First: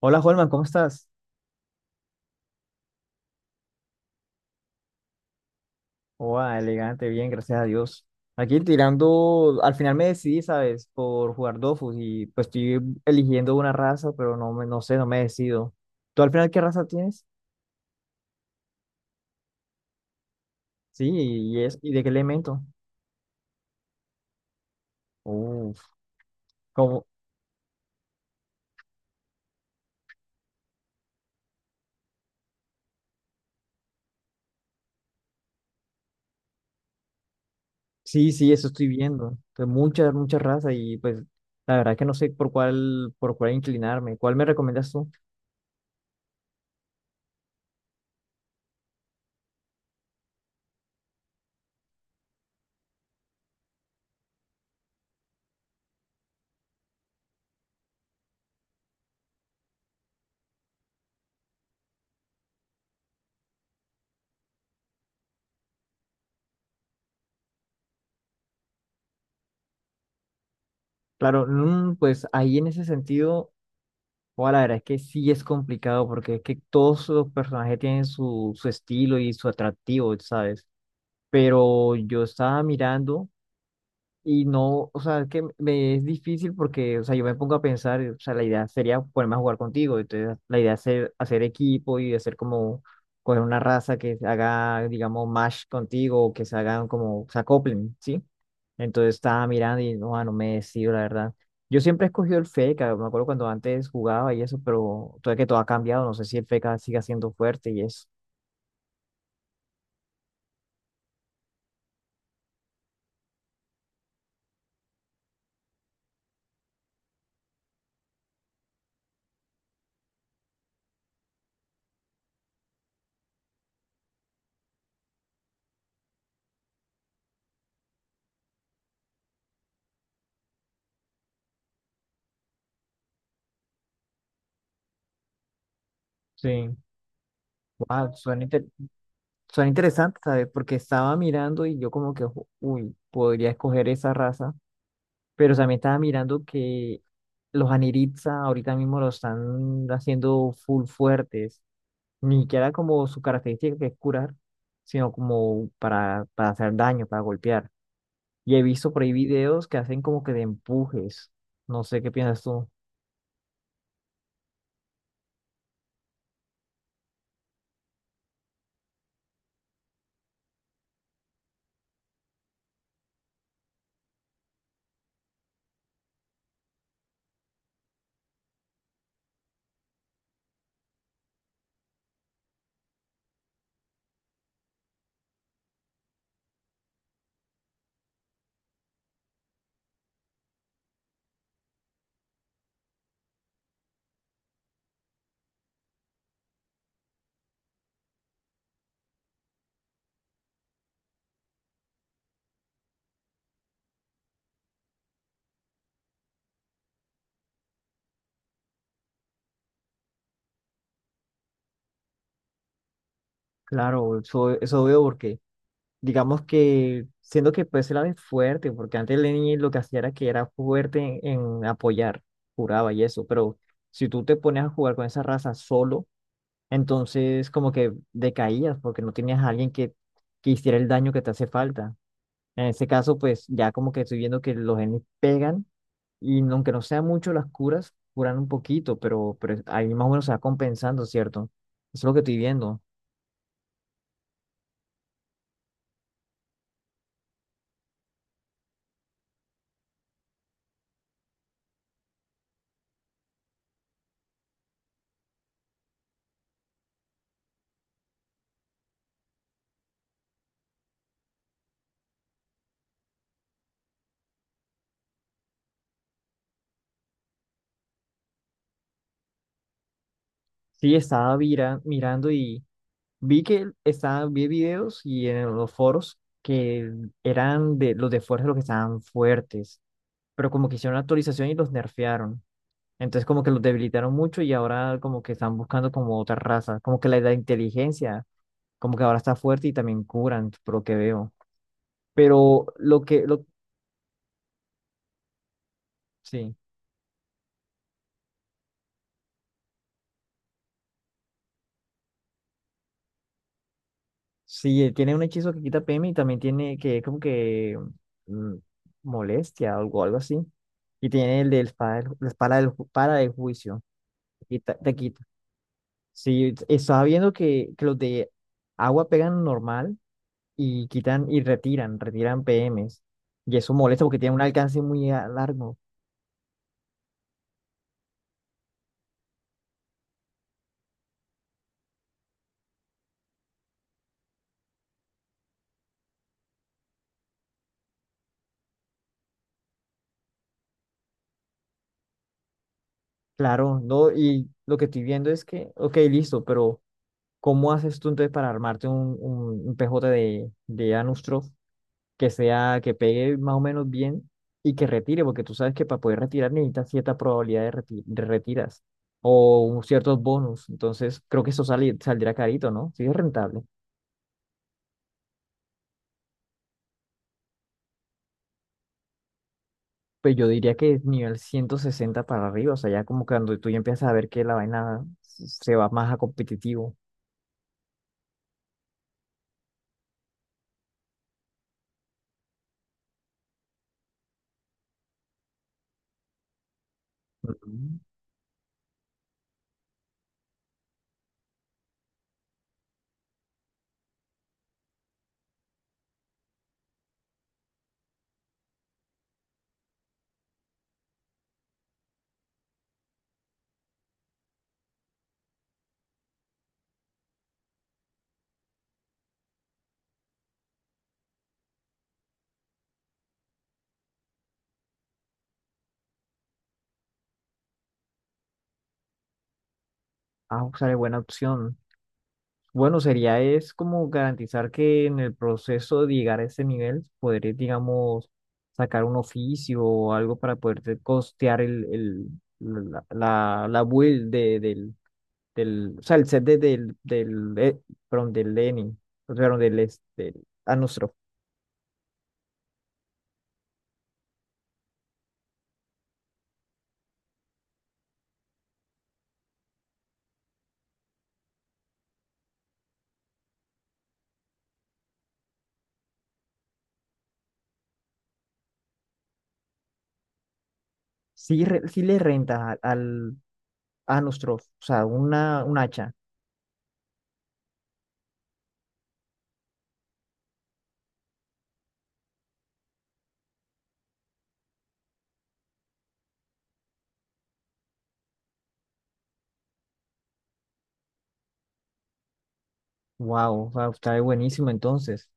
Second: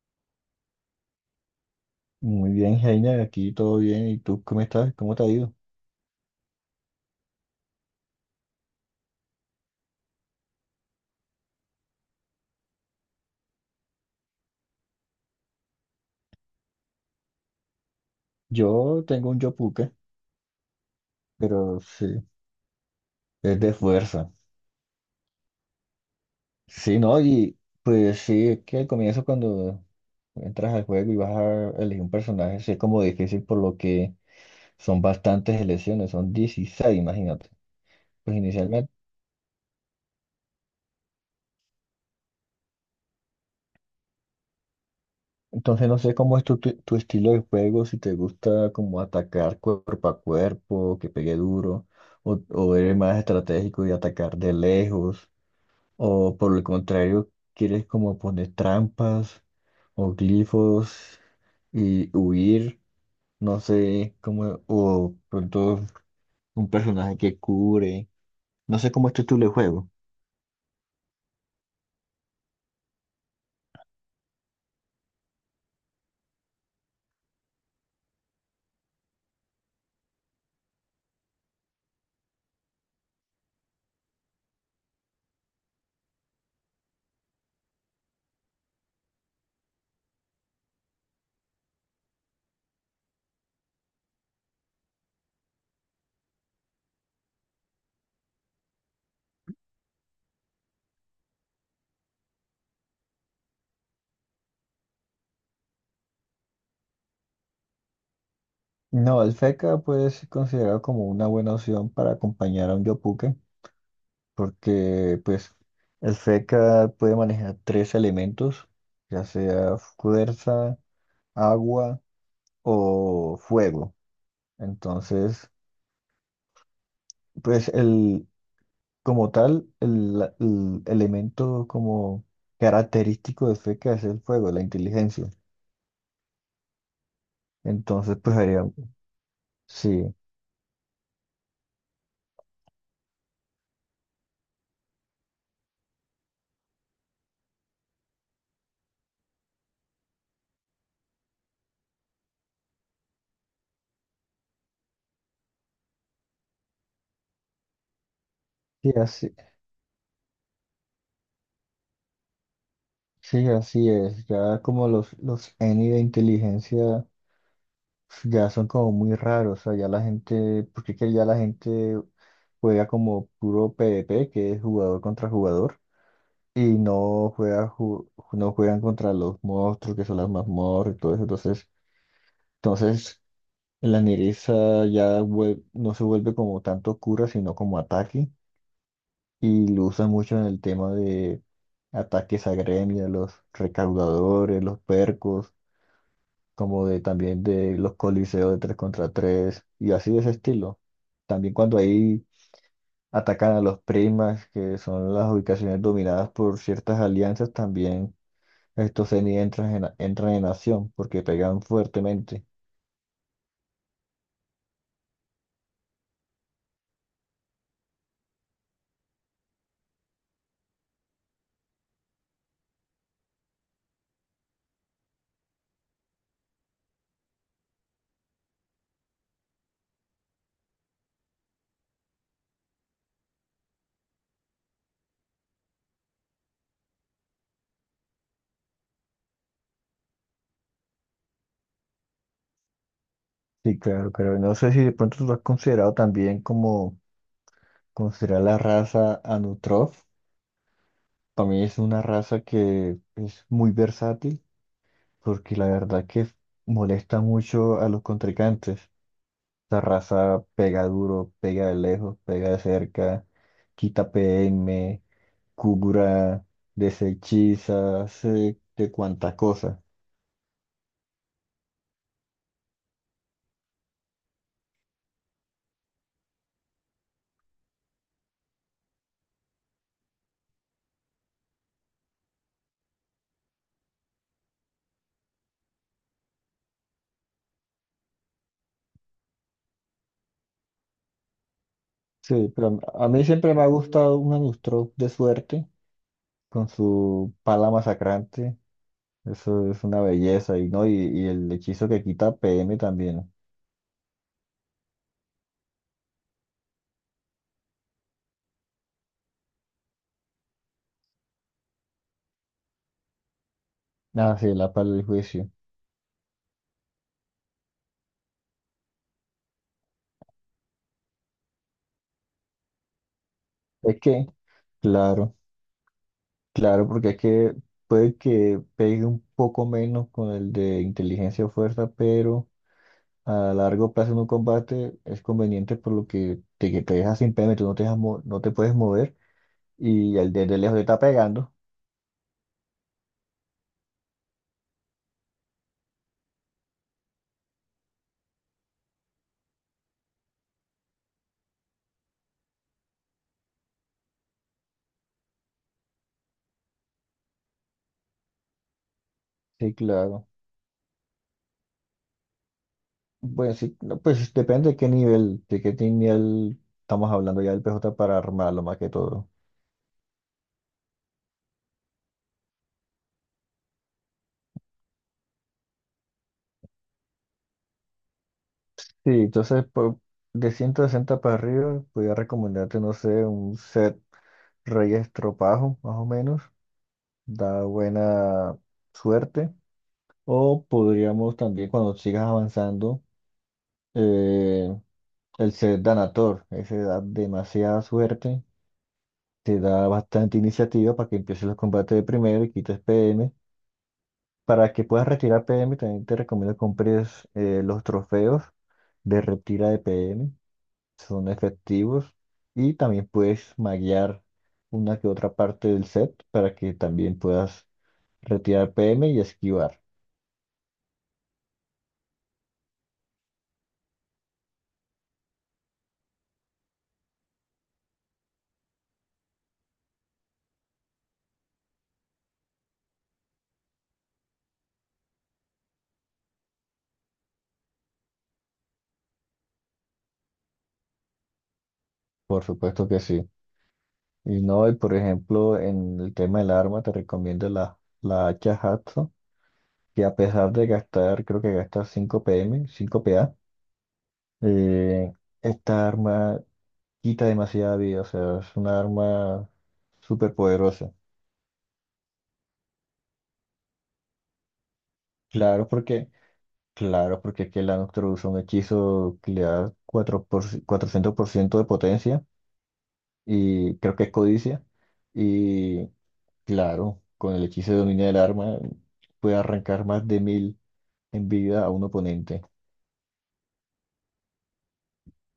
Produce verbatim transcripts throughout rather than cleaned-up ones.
Hola, Holman, ¿cómo estás? Muy bien, Heiner, aquí todo bien. ¿Y tú cómo estás? ¿Cómo te ha ido? Hola, elegante, bien, gracias a Dios. Aquí tirando, al final me decidí, ¿sabes? Por jugar Dofus y pues estoy eligiendo una raza, pero no me, no sé, no me decido. ¿Tú al final qué raza tienes? Yo tengo un yopuque, Sí, y es, pero ¿y de sí, qué elemento? es de fuerza. Uf, Sí, como, ¿no? Y pues sí, es que al comienzo cuando entras al juego y vas a elegir un personaje, sí es como difícil por lo que son bastantes elecciones, son dieciséis, imagínate. sí, Pues sí, eso estoy inicialmente. viendo. Pues muchas, muchas razas y pues la verdad que no sé por cuál, por cuál inclinarme. ¿Cuál me recomiendas tú? Entonces no sé cómo es tu, tu, tu estilo de juego, si te gusta como atacar cuerpo a cuerpo, que pegue duro, o, o eres más estratégico y atacar de lejos. O por el contrario, quieres como poner trampas o glifos y huir, no sé cómo, o pronto un personaje que cubre, no sé cómo es tu el juego. Claro, mm, pues ahí en ese sentido. Bueno, la verdad es que sí es complicado porque es que todos los personajes tienen su, su estilo y su atractivo, ¿sabes? Pero yo estaba mirando. Y no, o sea, es que me es difícil porque, o sea, yo me pongo a pensar, o sea, la idea sería ponerme a jugar contigo, entonces la idea es hacer, hacer equipo y hacer como, coger una raza que haga, digamos, match contigo, o que se hagan como, se acoplen, ¿sí? Entonces estaba mirando y no, ah, no me decido, la verdad. Yo siempre he escogido el FECA, me acuerdo cuando antes jugaba y eso, pero todavía que todo ha cambiado, no sé si el FECA siga siendo fuerte y eso. No, el Fekka puede ser considerado como una buena opción para acompañar a un Yopuke, porque pues el Fekka puede manejar tres elementos, ya sea fuerza, agua o fuego. Entonces, pues el, como tal, el, el elemento como característico de F E C A es el fuego, la inteligencia. Sí, wow. Entonces, pues haría, Son sí, interesantes, ¿sabes? Porque estaba mirando y yo como que, "Ojo, uy, podría escoger esa raza, pero también estaba mirando que los Aniritza ahorita mismo lo están haciendo full fuertes, ni siquiera como su característica que es curar, sino como para, para hacer daño, para golpear. Y he sí, visto por ahí así, videos que hacen como que de empujes, no sé qué piensas tú. sí, así es. Ya como los, los Eni de inteligencia ya son como muy raros. O sea, ya la gente, porque es que ya la gente juega como puro PvP, que es jugador contra jugador, y no juega, ju- no juegan contra los monstruos, que son las mazmorras y todo eso. Entonces, entonces la nereza ya vuel- no se vuelve como tanto cura, sino como ataque, y lo usan mucho en el tema de ataques a gremios, los recaudadores, los percos, como de también de los coliseos de tres contra tres y así de ese estilo. También cuando ahí atacan a los primas, que son las ubicaciones dominadas por ciertas alianzas, también estos Zeni entran en, entran en acción, porque pegan fuertemente. Claro, eso, eso veo porque digamos que siendo que pues él era fuerte, porque antes Lenny lo que hacía era que era fuerte en, en apoyar, juraba y eso, pero si tú te pones a jugar con esa raza solo, entonces como que decaías porque no tenías a alguien que, que hiciera el daño que te hace falta. En ese caso, pues ya como que estoy viendo que los genes pegan y no- aunque no sean mucho las curas, curan un poquito, pero, pero ahí más o menos se va compensando, ¿cierto? Eso es lo que estoy viendo. Sí, claro, pero no sé si de pronto tú lo has considerado también como considerar la raza Anutrof. Para mí es una raza que es muy versátil, porque la verdad que molesta mucho a los contrincantes. Esa raza pega duro, pega de lejos, pega de cerca, quita P M, cura, desechiza, hace de cuanta cosa. Sí, estaba vira- mirando y... Vi que estaban, vi videos y en los foros que eran de los de fuerza los que estaban fuertes, pero como que hicieron la actualización y los nerfearon. Entonces como que los debilitaron mucho y ahora como que están buscando como otra raza, como que la, la inteligencia, como que ahora está fuerte y también curan, por lo que veo. Sí, Pero pero lo a mí que, lo, siempre me ha gustado un Anutrof de suerte, sí, con su pala masacrante. Eso es una belleza, y no, y, y el hechizo que quita P M también. sí, eh, tiene un hechizo que quita P M y también tiene que es como que mm, molestia o algo, algo así. Y tiene el de la espada, del ju- la espada del ju- para el juicio. Ah, sí, la quita- para Te el quita. juicio. Sí, estaba viendo que, que los de agua pegan normal y quitan y retiran, retiran P Ms. Y eso Es molesta porque que, tiene un alcance muy a- claro, largo. claro, porque es que puede que pegue un poco menos con el de inteligencia o fuerza, pero a largo plazo en un combate es conveniente por lo que te, que te dejas sin P M, tú no te dejas mo- no te puedes mover, y el de, de lejos te está pegando. Claro, ¿no? Y lo que estoy viendo es que, ok, listo, pero ¿cómo haces tú entonces para armarte un, un, un P J de, de Anustro que sea, que pegue más o menos bien y que retire, porque tú sabes que para poder retirar necesitas cierta probabilidad de, reti- de retiras o Sí, un- ciertos claro. bonus. Entonces, creo que eso sale, saldrá carito, ¿no? Sí, es Bueno, rentable. sí, no, pues depende de qué nivel, de qué nivel estamos hablando ya del P J para armarlo más que todo. Pues yo diría que nivel ciento sesenta para arriba, o sea, ya como cuando tú ya empiezas a ver que la vaina se va más a competitivo. Sí, entonces por, de ciento sesenta para arriba, podría recomendarte, no sé, un set Reyes Estropajo, más o menos. Da Ujú. buena suerte. O podríamos también, cuando sigas avanzando, eh, el set Danator. Ese da demasiada suerte. Te da bastante iniciativa para que empieces los combates de primero y quites P M. Para que puedas retirar P M, también te recomiendo que compres eh, los trofeos de retira de P M son efectivos y también puedes maguear una que otra parte del set para que también puedas retirar P M y esquivar. Ah, sale buena opción. Bueno, sería es como garantizar que en el proceso de llegar a ese nivel podré, digamos, sacar un oficio o algo para poderte costear el, el, la, la, la build de, del, del, o sea, el set de, del, del, eh, perdón, del Lenin, o sea, del, es- del Anostrof. Por supuesto que sí. Y no, y por ejemplo, en el tema del arma te recomiendo la, la hacha Hatso, que a pesar de gastar, creo que gasta cinco P M, cinco P A, eh, esta arma quita demasiada vida, o sea, es una arma súper poderosa. Sí, re- sí le renta al Anostrof, o sea, una, Claro, un porque hacha. claro, porque es que la Nocturne usa un hechizo que le da cuatro por, ci- cuatrocientos por ciento de potencia y creo que es codicia. Y claro, con el hechizo de dominio del arma puede arrancar más de mil en vida a un oponente. Wow, wow, está buenísimo entonces.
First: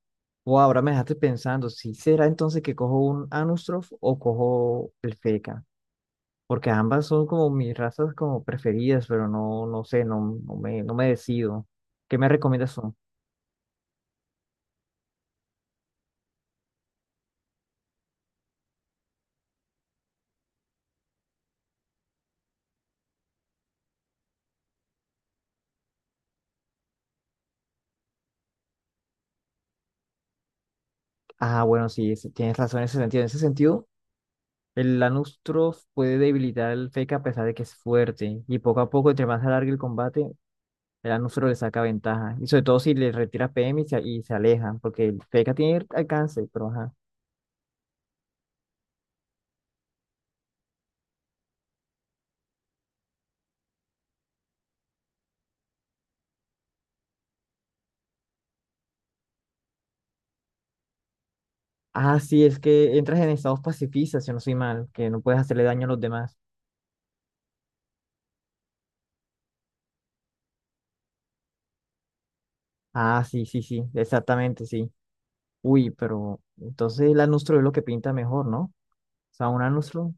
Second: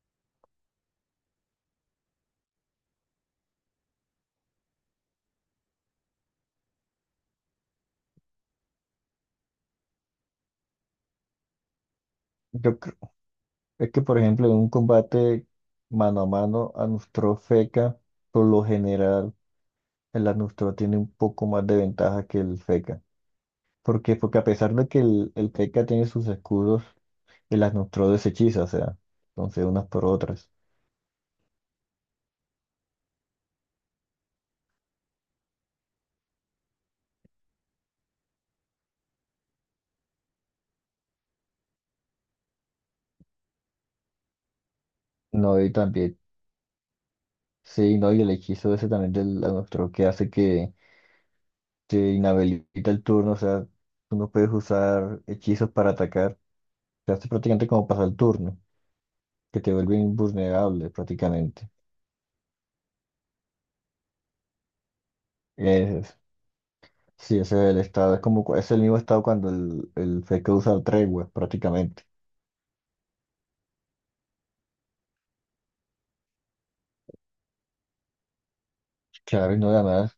Wow, ahora me dejaste pensando, ¿si será entonces que cojo un Anustrof o cojo el Feca? Porque ambas son como mis razas como preferidas, pero no, no sé, no, no me, no me decido. ¿Qué me recomiendas Yo tú? creo es que, por ejemplo, en un combate mano a mano, Anustro Feca, por lo general, el Anustro tiene un poco más de ventaja que el Feca. ¿Por qué? Porque a pesar de que el, el Feca tiene sus escudos y las neutró de ese hechizo, o sea, entonces unas por otras. Ah, bueno, sí, es- tienes razón en ese sentido. En ese sentido, el Anustrof puede debilitar al Feca a pesar de que es fuerte. Y poco a poco, entre más se alargue el combate, el Anustrof le saca ventaja. Y sobre todo si le retira P M y se, y se aleja, porque el Feca No, y tiene también, alcance, pero ajá. sí, no, y el hechizo ese también del la neutró que hace que te inhabilita el turno, o sea, tú no puedes usar hechizos para atacar, te hace prácticamente como pasar el turno, que te vuelve invulnerable prácticamente. Ah, sí, es que entras en estados pacifistas, si no soy mal, que no puedes hacerle daño a los Es, demás. sí, ese es el estado, es como, cu- es el mismo estado cuando el, el Fekka usa el tregua prácticamente. Ah, sí, sí, sí, exactamente, sí. Uy, pero entonces el anustro es lo que pinta mejor, ¿no? O sea, Claro, y un no, anustro además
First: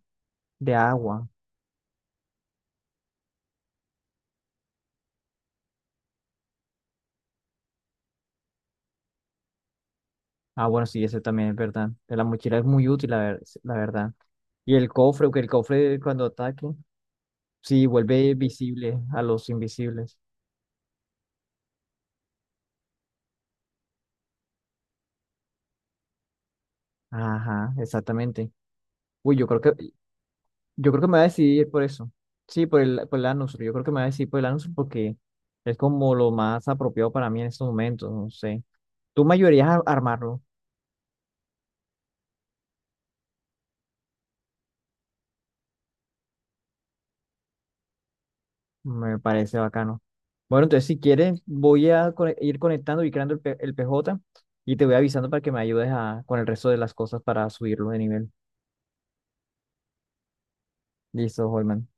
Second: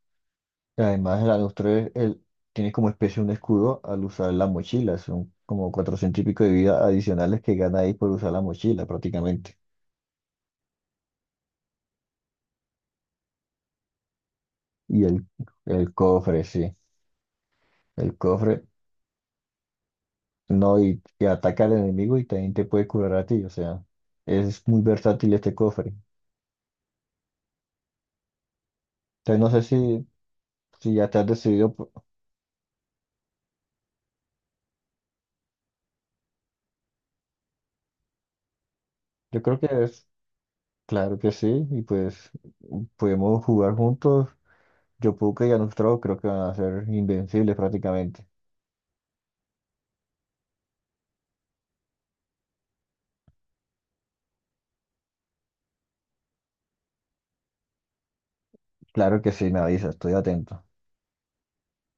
de y además, agua. el Alostre él tiene como especie un escudo al usar la mochila. Son como cuatrocientos y pico de vida adicionales que gana ahí por usar la mochila prácticamente. Ah, bueno, sí, eso también es verdad. La mochila es muy útil, la, ver- la verdad. Y el Y el, cofre, que el el cofre cuando cofre, ataque, sí. sí, El vuelve cofre, visible a los invisibles. no, y, y ataca al enemigo y también te puede curar a ti. O sea, es muy versátil este cofre. Ajá, exactamente. Uy, Entonces, yo no creo sé que si, yo si creo que ya me te voy a has decidir decidido, por por- eso. Sí, por el, por el Anusur. Yo creo que me voy a decidir por el Anusur porque es como lo más apropiado para mí en estos momentos. No sé. Tú me Yo creo que ayudarías a es, armarlo. claro que sí. Y pues podemos jugar juntos. Yo puedo que y Alostre creo que van a ser invencibles prácticamente. Me parece bacano. Bueno, entonces si quieres, voy a co- ir conectando y creando el, P- el P J y te voy avisando para que me ayudes a, con el resto de las cosas para subirlo de nivel. Claro que sí, me avisas, estoy atento. Listo, Holman.